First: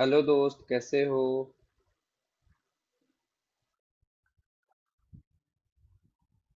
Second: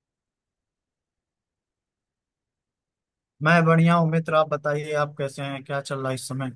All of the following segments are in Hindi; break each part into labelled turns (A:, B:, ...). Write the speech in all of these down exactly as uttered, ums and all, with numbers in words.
A: हेलो दोस्त, कैसे हो।
B: मैं बढ़िया हूँ मित्र। आप बताइए, आप कैसे हैं? क्या चल रहा है इस समय?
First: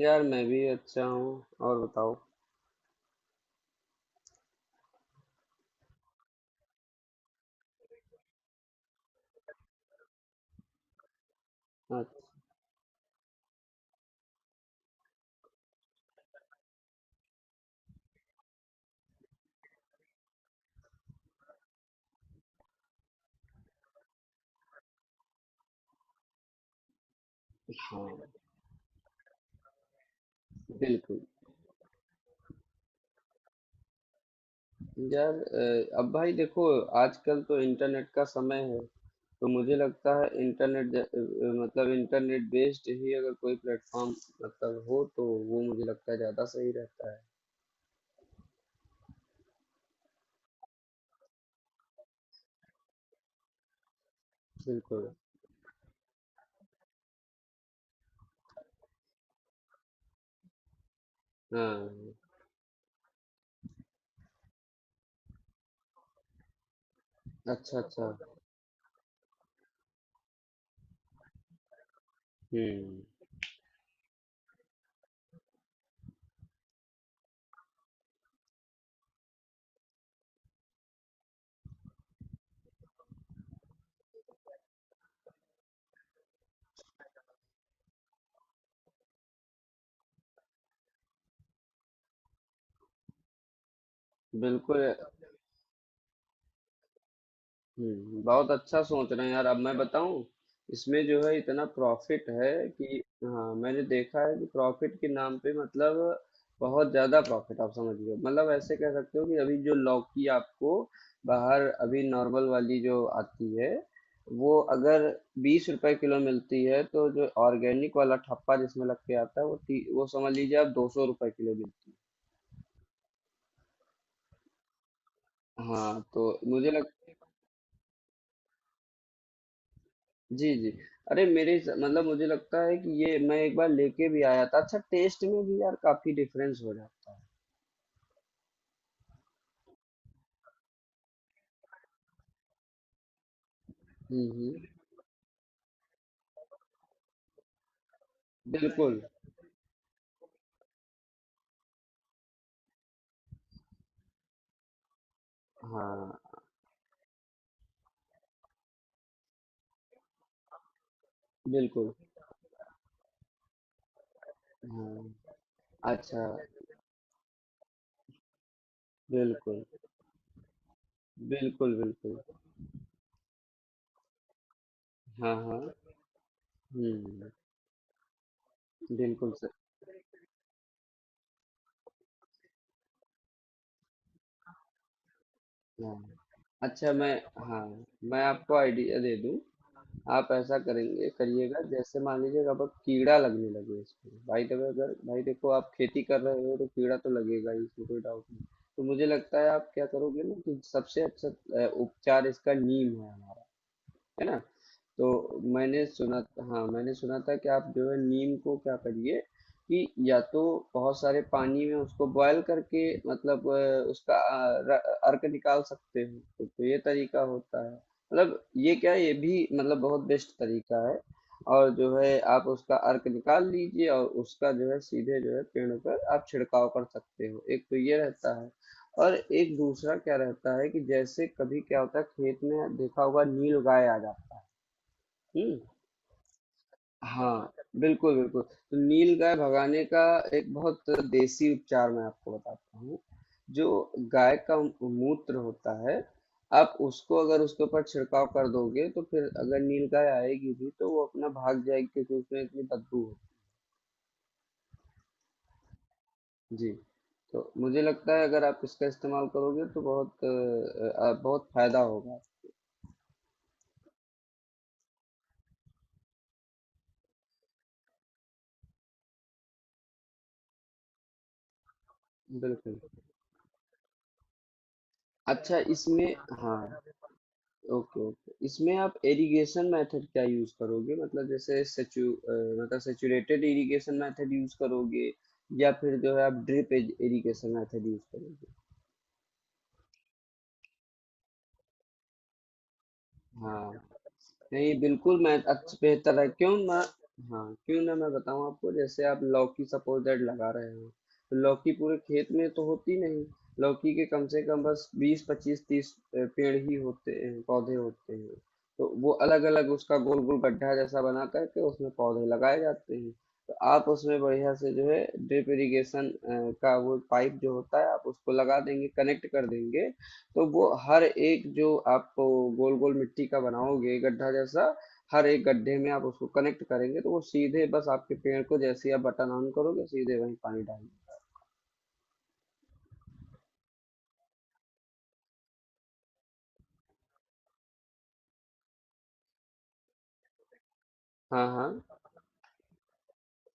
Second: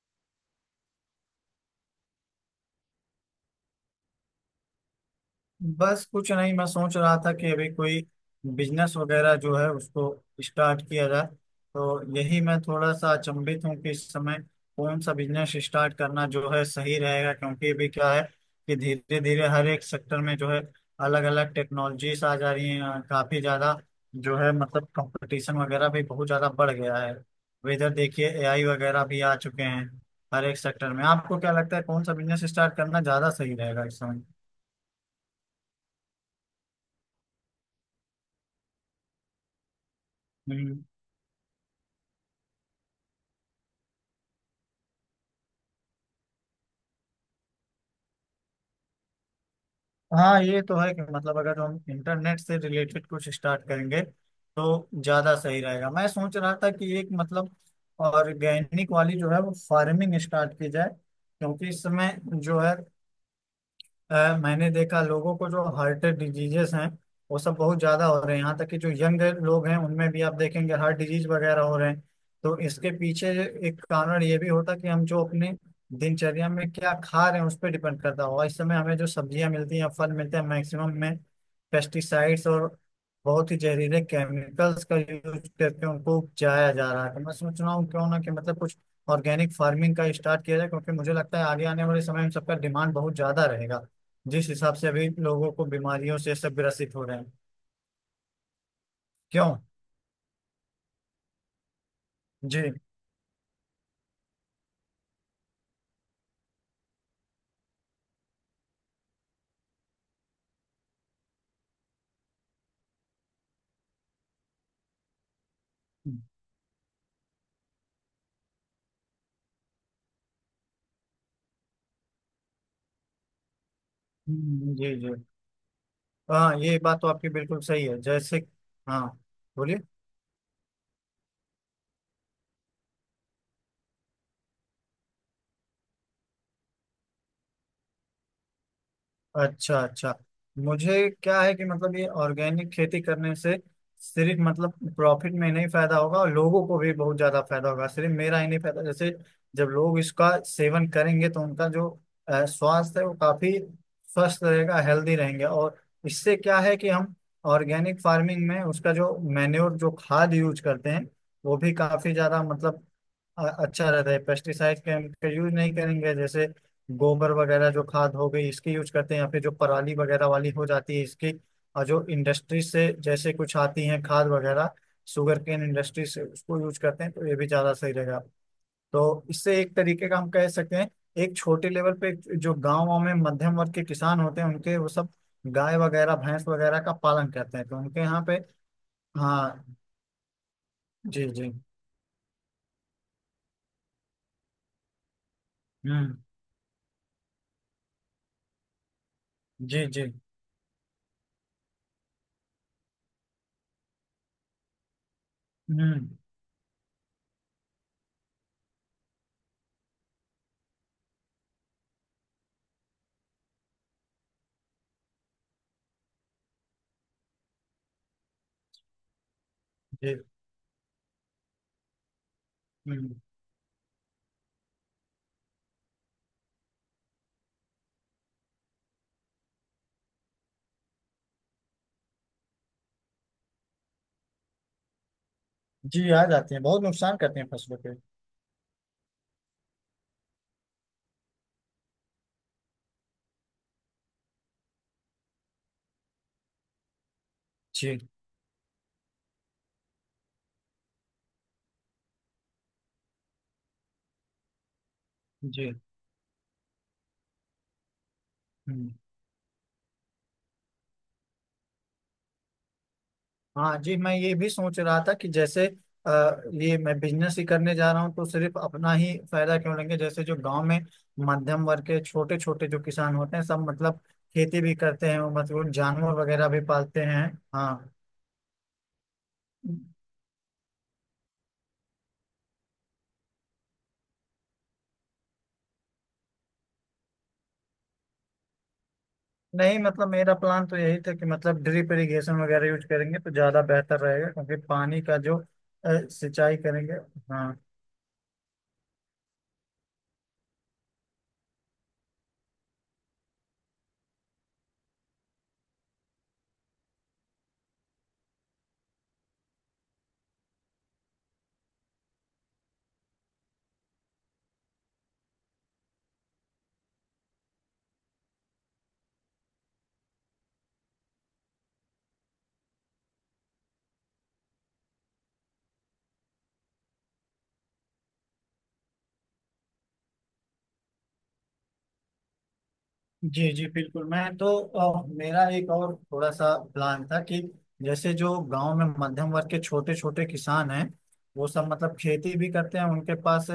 A: यार मैं भी अच्छा हूँ। और बताओ।
B: बस कुछ नहीं, मैं सोच रहा था कि अभी कोई बिजनेस वगैरह जो है उसको स्टार्ट किया जाए। तो यही
A: अच्छा।
B: मैं थोड़ा सा अचंभित हूँ कि इस समय कौन सा बिजनेस स्टार्ट करना जो है सही रहेगा, क्योंकि अभी क्या है कि धीरे धीरे हर एक सेक्टर में जो है अलग अलग टेक्नोलॉजीज आ जा रही हैं, काफी ज्यादा जो है मतलब कंपटीशन वगैरह भी बहुत ज्यादा बढ़ गया है। अब इधर देखिए
A: हाँ।
B: एआई वगैरह भी आ चुके हैं हर एक सेक्टर में।
A: बिल्कुल।
B: आपको क्या लगता है कौन सा बिजनेस स्टार्ट करना ज्यादा सही रहेगा इस समय?
A: यार अ, अब भाई देखो, आजकल तो इंटरनेट का समय है। तो मुझे लगता है
B: हम्म।
A: इंटरनेट ज- अ, मतलब इंटरनेट बेस्ड ही अगर कोई प्लेटफॉर्म मतलब हो तो वो मुझे लगता है ज़्यादा सही रहता है।
B: हाँ, ये तो है कि मतलब अगर हम इंटरनेट से रिलेटेड कुछ स्टार्ट करेंगे तो
A: बिल्कुल।
B: ज्यादा सही रहेगा। मैं सोच रहा था कि एक मतलब ऑर्गेनिक वाली जो है वो फार्मिंग स्टार्ट की जाए, क्योंकि इस
A: हाँ।
B: समय जो है अ, मैंने देखा लोगों को जो हार्ट डिजीजेस हैं वो सब
A: अच्छा,
B: बहुत ज्यादा
A: अच्छा।
B: हो रहे हैं, यहाँ तक कि जो यंग लोग हैं उनमें भी आप देखेंगे हार्ट डिजीज वगैरह हो रहे हैं। तो इसके
A: हम्म।
B: पीछे एक कारण ये भी होता है कि हम जो अपने दिनचर्या में क्या खा रहे हैं उस पर डिपेंड करता होगा। इस समय हमें जो सब्जियां मिलती हैं फल मिलते हैं मैक्सिमम में पेस्टिसाइड्स और बहुत ही जहरीले केमिकल्स का यूज करके उनको उपजाया जा रहा है। तो मैं सोच रहा हूँ क्यों ना कि मतलब कुछ ऑर्गेनिक फार्मिंग का स्टार्ट किया जाए, क्योंकि मुझे लगता है आगे आने वाले समय में सबका डिमांड बहुत ज्यादा रहेगा, जिस हिसाब
A: बिल्कुल।
B: से अभी लोगों को बीमारियों से सब ग्रसित हो रहे हैं।
A: हम्म, बहुत अच्छा सोच रहे हैं यार। अब
B: क्यों?
A: मैं बताऊं, इसमें जो है इतना प्रॉफिट है
B: जी।
A: कि, हाँ मैंने देखा है कि प्रॉफिट के नाम पे मतलब बहुत ज्यादा प्रॉफिट। आप समझ लो मतलब ऐसे कह सकते हो कि अभी जो लौकी आपको बाहर अभी नॉर्मल वाली जो आती है, वो अगर बीस रुपए किलो मिलती है, तो जो ऑर्गेनिक वाला ठप्पा जिसमें लग के आता है वो ती- वो समझ लीजिए आप दो सौ रुपए किलो मिलती है।
B: हम्म, जी जी।
A: हाँ तो
B: हाँ,
A: मुझे।
B: ये बात तो आपकी बिल्कुल सही है। जैसे, हाँ, बोलिए।
A: जी, जी। अरे मेरे स मतलब मुझे लगता है कि ये मैं एक बार लेके भी आया था। अच्छा टेस्ट में भी यार काफ़ी डिफरेंस हो जाता।
B: अच्छा अच्छा। मुझे क्या है कि मतलब ये ऑर्गेनिक खेती करने से
A: हुँ,
B: सिर्फ
A: हुँ।
B: मतलब प्रॉफिट में नहीं फायदा होगा, और लोगों को भी बहुत ज्यादा फायदा होगा, सिर्फ मेरा ही नहीं फायदा।
A: बिल्कुल,
B: जैसे जब लोग इसका सेवन करेंगे तो उनका जो अ, स्वास्थ्य है वो काफी स्वस्थ रहेगा, हेल्दी रहेंगे। और
A: हाँ,
B: इससे क्या है कि हम ऑर्गेनिक फार्मिंग में उसका जो मैन्योर जो खाद यूज करते हैं वो भी
A: बिल्कुल,
B: काफी ज्यादा मतलब अ- अच्छा रहता है। पेस्टिसाइड के हम
A: हाँ।
B: का यूज नहीं करेंगे।
A: अच्छा।
B: जैसे गोबर वगैरह जो खाद हो गई इसकी यूज करते हैं, या फिर जो
A: बिल्कुल,
B: पराली वगैरह वाली हो जाती है इसकी,
A: बिल्कुल,
B: और जो
A: बिल्कुल।
B: इंडस्ट्री से जैसे कुछ आती है खाद वगैरह
A: हाँ,
B: शुगर केन
A: हाँ।
B: इंडस्ट्री से उसको यूज करते हैं, तो
A: हुँ।
B: ये भी ज्यादा सही रहेगा। तो
A: बिल्कुल स
B: इससे एक तरीके का हम कह सकते हैं एक छोटे लेवल पे जो गाँव में मध्यम वर्ग के किसान होते हैं उनके वो सब गाय
A: हाँ।
B: वगैरह भैंस वगैरह का
A: अच्छा मैं।
B: पालन करते
A: हाँ,
B: हैं, तो उनके
A: मैं
B: यहाँ पे।
A: आपको आइडिया दे दूँ।
B: हाँ
A: आप ऐसा करेंगे,
B: जी। जी।
A: करिएगा, जैसे मान लीजिए अब अब कीड़ा लगने लगे इसमें। भाई देखो, अगर भाई देखो, आप खेती
B: हम्म।
A: कर रहे हो तो कीड़ा तो लगेगा ही इसमें, कोई डाउट नहीं। तो मुझे लगता है आप क्या
B: जी जी।
A: करोगे ना, कि सबसे अच्छा अ, उपचार इसका नीम है हमारा, है ना। तो मैंने
B: हम्म।
A: सुना। हाँ मैंने सुना था कि आप जो है नीम को क्या करिए, कि या तो बहुत सारे पानी में उसको बॉयल करके मतलब अ, उसका अ, र- अर्क निकाल सकते हो, तो, तो ये तरीका होता है, मतलब ये क्या, ये भी मतलब बहुत
B: जी।
A: बेस्ट तरीका है। और जो है आप उसका अर्क
B: हम्म।
A: निकाल लीजिए, और उसका जो है सीधे जो है पेड़ पर आप छिड़काव कर सकते हो, एक तो ये रहता है। और एक दूसरा क्या रहता है कि जैसे कभी क्या होता है, खेत में देखा होगा, नील गाय आ जाती है। हम्म।
B: जी आ जाते हैं, बहुत नुकसान करते हैं
A: हाँ,
B: फसलों पे।
A: बिल्कुल, बिल्कुल। तो नीलगाय भगाने का एक बहुत देसी उपचार मैं आपको बताता हूँ। जो गाय का मूत्र होता है, आप उसको अगर उसके ऊपर
B: जी
A: छिड़काव कर दोगे, तो फिर अगर नीलगाय आएगी भी तो वो अपना भाग जाएगी, क्योंकि उसमें इतनी बदबू होती
B: जी।
A: है। जी, तो मुझे लगता है अगर आप इसका
B: हम्म,
A: इस्तेमाल करोगे तो बहुत अ अ, बहुत फायदा होगा।
B: हाँ जी। मैं ये भी सोच रहा था कि जैसे अ, ये मैं बिजनेस ही करने जा रहा हूँ, तो सिर्फ अपना ही फायदा क्यों लेंगे। जैसे जो गांव में मध्यम वर्ग के छोटे छोटे
A: बिल्कुल।
B: जो किसान होते हैं सब मतलब खेती भी करते हैं, वो
A: अच्छा,
B: मतलब
A: इसमें।
B: जानवर वगैरह भी
A: हाँ।
B: पालते हैं। हाँ।
A: ओके, ओके, इसमें आप इरिगेशन मेथड क्या यूज करोगे? मतलब जैसे सेचु अ, मतलब सेचुरेटेड इरिगेशन मेथड यूज करोगे, या फिर जो है आप ड्रिप इरिगेशन मेथड यूज करोगे?
B: नहीं, मतलब मेरा प्लान तो यही था कि मतलब ड्रिप इरिगेशन वगैरह यूज करेंगे तो ज्यादा
A: हाँ,
B: बेहतर रहेगा, क्योंकि
A: नहीं
B: पानी का
A: बिल्कुल, मैं
B: जो अ,
A: अच्छा बेहतर है, क्यों
B: सिंचाई
A: मैं।
B: करेंगे।
A: हाँ
B: हाँ।
A: क्यों ना मैं बताऊं आपको, जैसे आप लौकी सपोज दैट लगा रहे हो, तो लौकी पूरे खेत में तो होती नहीं। लौकी के कम से कम बस बीस, पच्चीस, तीस पेड़ ही होते हैं, पौधे होते हैं। तो वो अलग अलग उसका गोल गोल गड्ढा जैसा बना करके उसमें पौधे लगाए जाते हैं। तो आप उसमें बढ़िया से जो है ड्रिप इरिगेशन का वो पाइप जो होता है आप उसको लगा देंगे, कनेक्ट कर देंगे। तो वो हर एक जो आप गोल गोल मिट्टी का बनाओगे गड्ढा जैसा, हर एक गड्ढे में आप उसको कनेक्ट करेंगे, तो वो सीधे बस आपके पेड़ को, जैसे ही आप बटन ऑन करोगे, सीधे वहीं पानी डालेंगे।
B: जी जी बिल्कुल। मैं तो अ, मेरा एक और थोड़ा सा प्लान था कि जैसे जो गांव में मध्यम वर्ग के छोटे छोटे किसान हैं
A: हाँ,
B: वो सब मतलब
A: हाँ।
B: खेती भी करते हैं उनके पास,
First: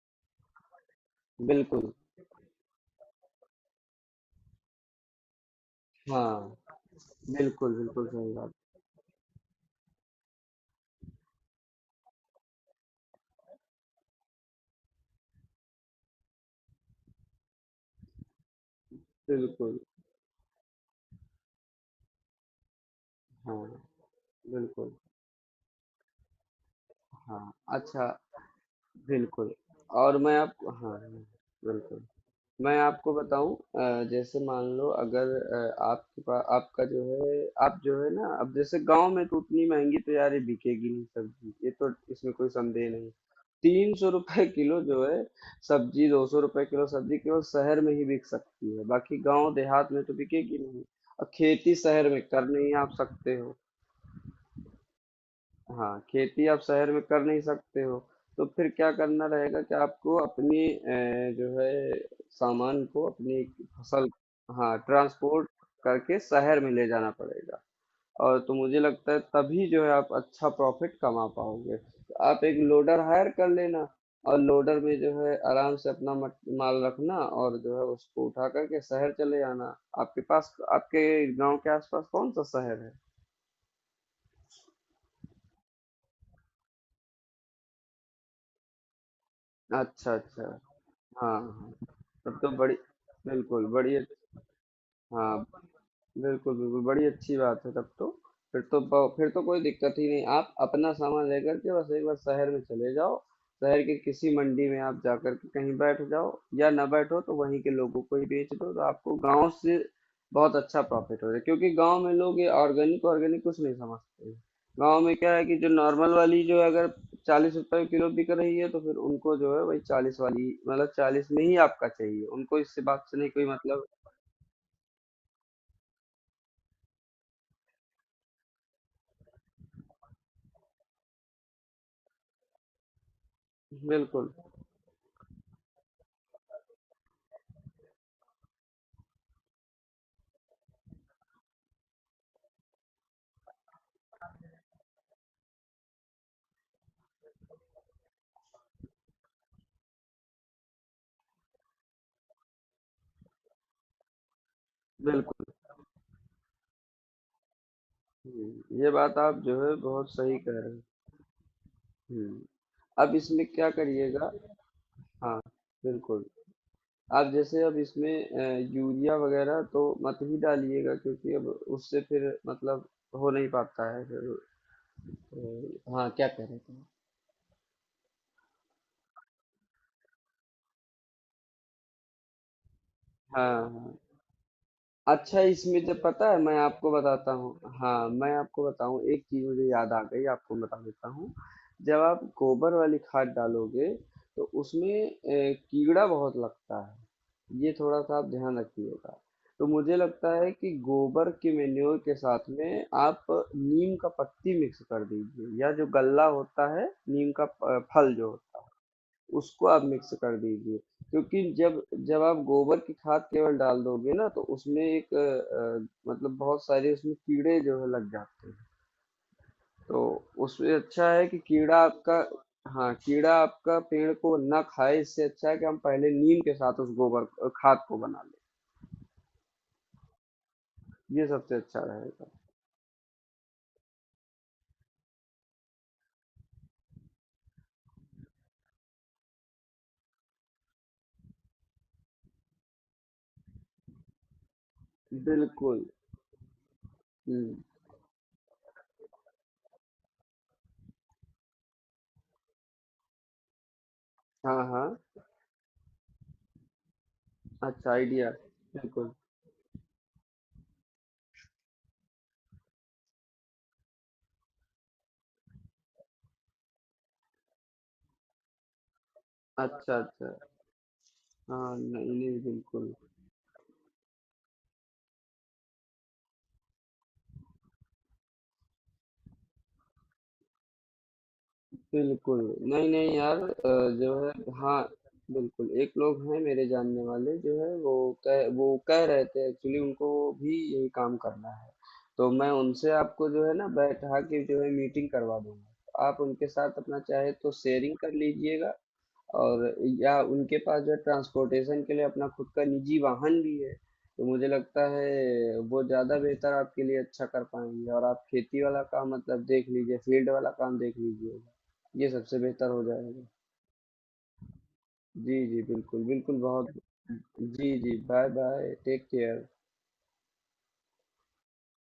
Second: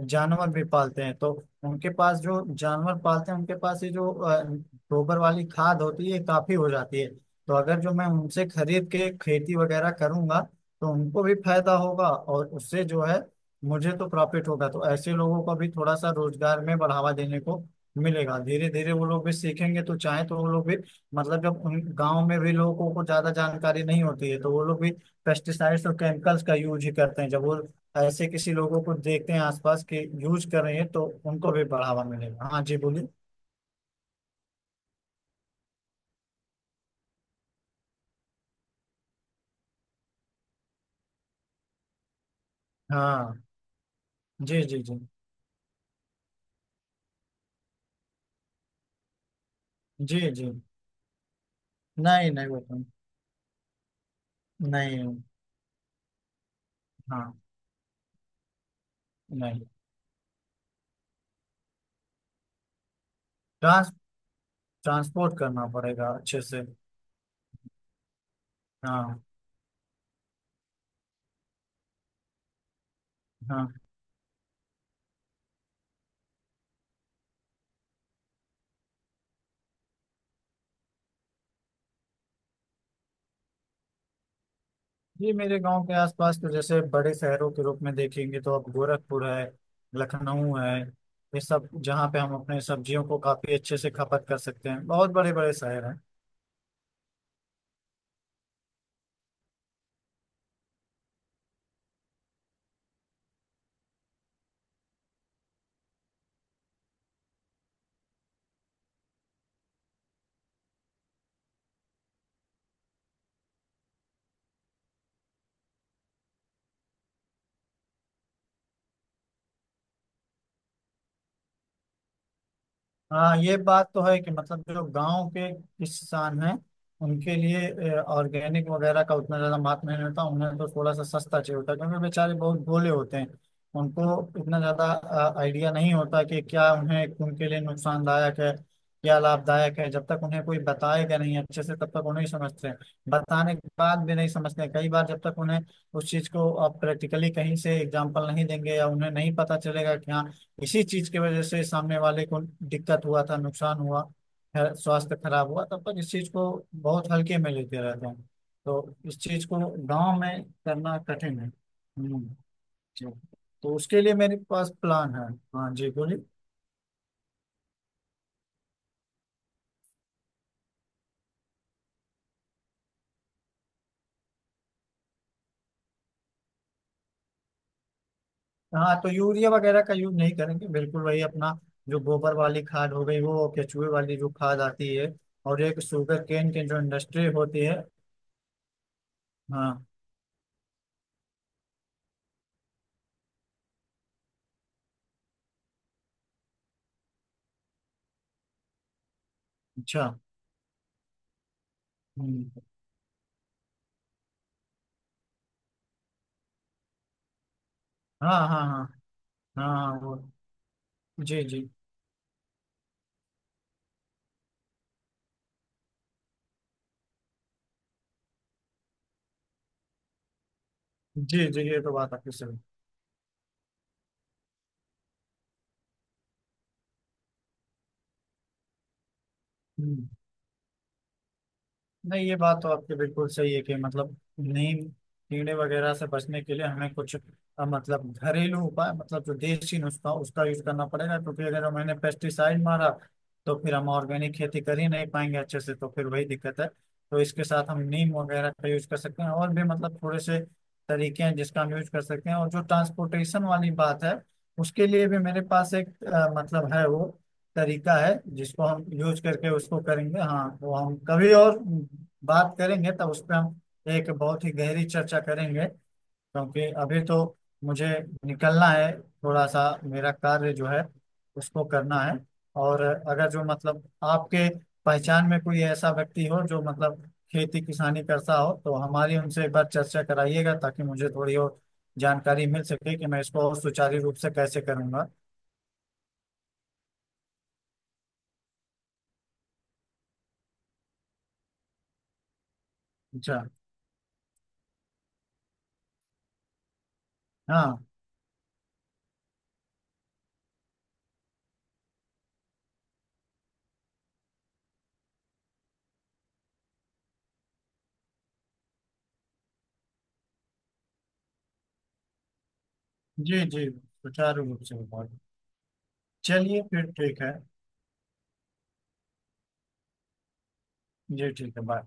B: जानवर भी पालते हैं। तो उनके
A: बिल्कुल।
B: पास जो जानवर पालते हैं उनके पास ये जो अ, गोबर वाली खाद होती है ये काफी
A: हाँ।
B: हो जाती है। तो
A: बिल्कुल,
B: अगर जो मैं
A: बिल्कुल सही
B: उनसे
A: बात।
B: खरीद के खेती वगैरह करूंगा तो उनको भी फायदा होगा और उससे जो है मुझे तो प्रॉफिट होगा। तो ऐसे लोगों को भी थोड़ा सा रोजगार में बढ़ावा देने को मिलेगा, धीरे धीरे वो लोग भी
A: बिल्कुल।
B: सीखेंगे तो चाहे तो वो लोग भी मतलब, जब उन गांव में भी लोगों को ज्यादा
A: हाँ।
B: जानकारी नहीं होती है तो वो लोग भी
A: बिल्कुल।
B: पेस्टिसाइड्स और केमिकल्स का यूज ही करते हैं। जब
A: हाँ।
B: वो
A: अच्छा।
B: ऐसे किसी लोगों को देखते हैं
A: बिल्कुल।
B: आसपास के
A: और मैं
B: यूज
A: आप।
B: कर रहे हैं
A: हाँ।
B: तो उनको भी
A: बिल्कुल।
B: बढ़ावा मिलेगा। हाँ जी
A: मैं
B: बोलिए।
A: आपको बताऊं अ, जैसे मान लो, अगर अ, आपके पास आपका जो है, आप जो है ना, अब जैसे गांव में तो उतनी महंगी तो यार ये बिकेगी नहीं सब्जी, ये तो इसमें कोई संदेह नहीं।
B: हाँ।
A: तीन सौ रुपए
B: जी जी
A: किलो
B: जी।
A: जो है सब्जी, दो सौ रुपए किलो सब्जी केवल शहर में ही बिक सकती है, बाकी गांव देहात में तो
B: जी जी।
A: बिकेगी नहीं। और खेती शहर में
B: नहीं
A: कर
B: नहीं, वो
A: नहीं
B: तो,
A: आप सकते हो।
B: नहीं।
A: हाँ, खेती आप शहर में कर
B: हाँ।
A: नहीं सकते हो। तो फिर क्या करना रहेगा
B: नहीं,
A: कि आपको अपनी अ, जो है सामान को, अपनी
B: ट्रांस
A: फसल, हाँ
B: ट्रांसपोर्ट
A: ट्रांसपोर्ट
B: करना पड़ेगा
A: करके
B: अच्छे
A: शहर
B: से।
A: में ले जाना पड़ेगा। और तो मुझे लगता है
B: हाँ।
A: तभी जो है आप अच्छा प्रॉफिट कमा पाओगे। तो आप एक लोडर हायर कर
B: हाँ।
A: लेना, और लोडर में जो है आराम से अपना मट- माल रखना, और जो है उसको उठा करके शहर चले आना। आपके पास आपके गांव के आसपास कौन सा शहर है?
B: जी, मेरे गांव के आसपास तो जैसे बड़े शहरों के रूप में देखेंगे तो अब गोरखपुर है,
A: अच्छा, अच्छा।
B: लखनऊ है,
A: हाँ,
B: ये सब,
A: हाँ।
B: जहाँ पे हम
A: तब तो
B: अपने
A: बड़ी,
B: सब्जियों को काफी
A: बिल्कुल,
B: अच्छे से
A: बड़ी अच्छी।
B: खपत कर सकते हैं, बहुत बड़े
A: हाँ।
B: बड़े शहर हैं।
A: बिल्कुल, बिल्कुल, बड़ी अच्छी बात है तब तो। फिर तो ब- फिर तो कोई दिक्कत ही नहीं। आप अपना सामान लेकर के बस एक बार शहर में चले जाओ, शहर के किसी मंडी में आप जाकर के कहीं बैठ जाओ, या ना बैठो तो वहीं के लोगों को ही बेच दो, तो आपको गांव से बहुत अच्छा प्रॉफिट हो जाए। क्योंकि गांव में लोग ये ऑर्गेनिक ऑर्गेनिक कुछ नहीं समझते हैं। गांव में क्या है कि जो नॉर्मल वाली जो है, अगर चालीस रुपए किलो बिक रही है, तो फिर उनको जो है वही चालीस वाली, मतलब चालीस में ही आपका चाहिए उनको, इससे बात से नहीं
B: हाँ,
A: कोई
B: ये
A: मतलब।
B: बात तो है कि मतलब जो गांव के किसान हैं उनके लिए ऑर्गेनिक वगैरह का उतना ज्यादा महत्व नहीं होता, उन्हें तो थोड़ा सा सस्ता चाहिए होता है, क्योंकि बेचारे बहुत भोले होते हैं।
A: बिल्कुल।
B: उनको इतना ज्यादा आइडिया नहीं होता कि क्या उन्हें उनके लिए नुकसानदायक है, क्या लाभदायक है। जब तक उन्हें कोई बताएगा नहीं अच्छे से तब तक वो नहीं समझते हैं। बताने के बाद भी नहीं समझते हैं। कई बार जब तक उन्हें उस चीज को आप प्रैक्टिकली कहीं से एग्जाम्पल नहीं देंगे, या उन्हें नहीं पता चलेगा कि हाँ इसी चीज की वजह से सामने वाले को दिक्कत हुआ था, नुकसान हुआ है, स्वास्थ्य
A: बिल्कुल।
B: खराब हुआ, तब तक इस चीज को बहुत हल्के में लेते रहते हैं।
A: हुँ, ये
B: तो
A: बात
B: इस
A: आप
B: चीज को
A: जो है बहुत
B: गांव
A: सही
B: में
A: कह रहे हैं।
B: करना कठिन है। हम्म,
A: हुँ,
B: जी।
A: अब इसमें क्या
B: तो उसके लिए
A: करिएगा।
B: मेरे पास प्लान है।
A: हाँ,
B: हाँ जी बोलिए।
A: बिल्कुल। आप जैसे अब इसमें अ, यूरिया वग़ैरह तो मत ही डालिएगा, क्योंकि अब उससे फिर मतलब हो नहीं पाता है फिर। अ, हाँ, क्या कह रहे थे?
B: हाँ, तो यूरिया वगैरह का यूज नहीं करेंगे बिल्कुल। वही अपना जो गोबर वाली खाद हो गई, वो
A: हाँ,
B: केचुए
A: हाँ।
B: वाली जो खाद आती है,
A: अच्छा,
B: और एक
A: इसमें तो
B: शुगर
A: पता है
B: केन
A: मैं
B: की जो
A: आपको
B: इंडस्ट्री
A: बताता हूँ।
B: होती है।
A: हाँ मैं आपको बताऊँ, एक चीज़ मुझे
B: हाँ।
A: याद आ गई, आपको बता देता हूँ। जब आप गोबर वाली खाद डालोगे तो उसमें अ, कीड़ा बहुत लगता है, ये थोड़ा सा आप ध्यान रखिएगा। तो मुझे
B: अच्छा।
A: लगता है कि गोबर के मेन्योर के साथ
B: हम्म,
A: में आप नीम का पत्ती मिक्स कर दीजिए, या जो गल्ला होता है नीम का अ, फल जो,
B: हाँ हाँ हाँ।
A: उसको
B: हाँ
A: आप
B: हाँ,
A: मिक्स
B: वो।
A: कर दीजिए। क्योंकि
B: जी जी।
A: जब जब आप गोबर की खाद केवल डाल दोगे ना, तो उसमें एक अ, अ, मतलब बहुत सारे उसमें कीड़े जो है लग जाते हैं। तो उसमें अच्छा है कि
B: जी, जी,
A: कीड़ा
B: ये तो बात
A: आपका,
B: आपकी सही है।
A: हाँ कीड़ा आपका पेड़ को ना खाए। इससे अच्छा है कि हम पहले नीम के साथ उस गोबर खाद को बना लें,
B: हुँ।
A: ये सबसे अच्छा
B: नहीं,
A: रहेगा।
B: ये बात तो आपकी बिल्कुल सही है कि मतलब नीम कीड़े वगैरह से बचने के लिए हमें कुछ अ, मतलब घरेलू उपाय मतलब जो देसी नुस्खा उसका यूज करना पड़ेगा, क्योंकि अगर हमने पेस्टिसाइड मारा तो फिर हम ऑर्गेनिक खेती कर ही नहीं पाएंगे अच्छे से,
A: बिल्कुल।
B: तो फिर वही दिक्कत है। तो इसके
A: हम्म।
B: साथ हम नीम वगैरह का यूज कर सकते हैं, और भी मतलब थोड़े से तरीके हैं जिसका हम यूज कर सकते हैं। और जो ट्रांसपोर्टेशन वाली बात है
A: हाँ,
B: उसके
A: हाँ।
B: लिए भी मेरे पास एक अ, मतलब है वो
A: अच्छा
B: तरीका है
A: आइडिया।
B: जिसको हम
A: बिल्कुल।
B: यूज करके उसको करेंगे। हाँ, तो हम कभी और बात करेंगे, तब उस पर हम एक बहुत ही गहरी चर्चा करेंगे, क्योंकि अभी तो मुझे निकलना है, थोड़ा सा
A: अच्छा,
B: मेरा
A: अच्छा।
B: कार्य जो है उसको
A: हाँ,
B: करना
A: नहीं
B: है।
A: नहीं,
B: और
A: बिल्कुल।
B: अगर जो मतलब आपके पहचान में कोई ऐसा व्यक्ति हो जो मतलब खेती किसानी करता हो तो हमारी उनसे एक बार चर्चा कराइएगा, ताकि मुझे थोड़ी और
A: बिल्कुल।
B: जानकारी मिल
A: नहीं,
B: सके कि
A: नहीं
B: मैं
A: यार
B: इसको और
A: अ,
B: सुचारू
A: जो
B: रूप से
A: है,
B: कैसे
A: हाँ,
B: करूंगा।
A: बिल्कुल। एक लोग हैं मेरे जानने वाले, जो है वो कह वो कह रहे थे एक्चुअली उनको भी यही काम करना है। तो मैं उनसे आपको
B: अच्छा।
A: जो है ना बैठा के जो है मीटिंग करवा दूँगा। आप उनके साथ अपना चाहे तो
B: हाँ।
A: शेयरिंग कर लीजिएगा। और या उनके पास जो ट्रांसपोर्टेशन के लिए अपना खुद का निजी वाहन भी है, तो मुझे लगता है वो ज़्यादा बेहतर आपके लिए अच्छा कर पाएंगे। और आप खेती वाला काम मतलब देख लीजिए, फील्ड वाला काम देख लीजिएगा, ये सबसे बेहतर हो जाएगा।
B: जी, जी, सुचारू रूप से हुआ।
A: जी, जी, बिल्कुल, बिल्कुल,
B: चलिए
A: बहुत।
B: फिर ठीक है।
A: जी, जी, बाय बाय, टेक केयर।
B: जी, ठीक है, बाय।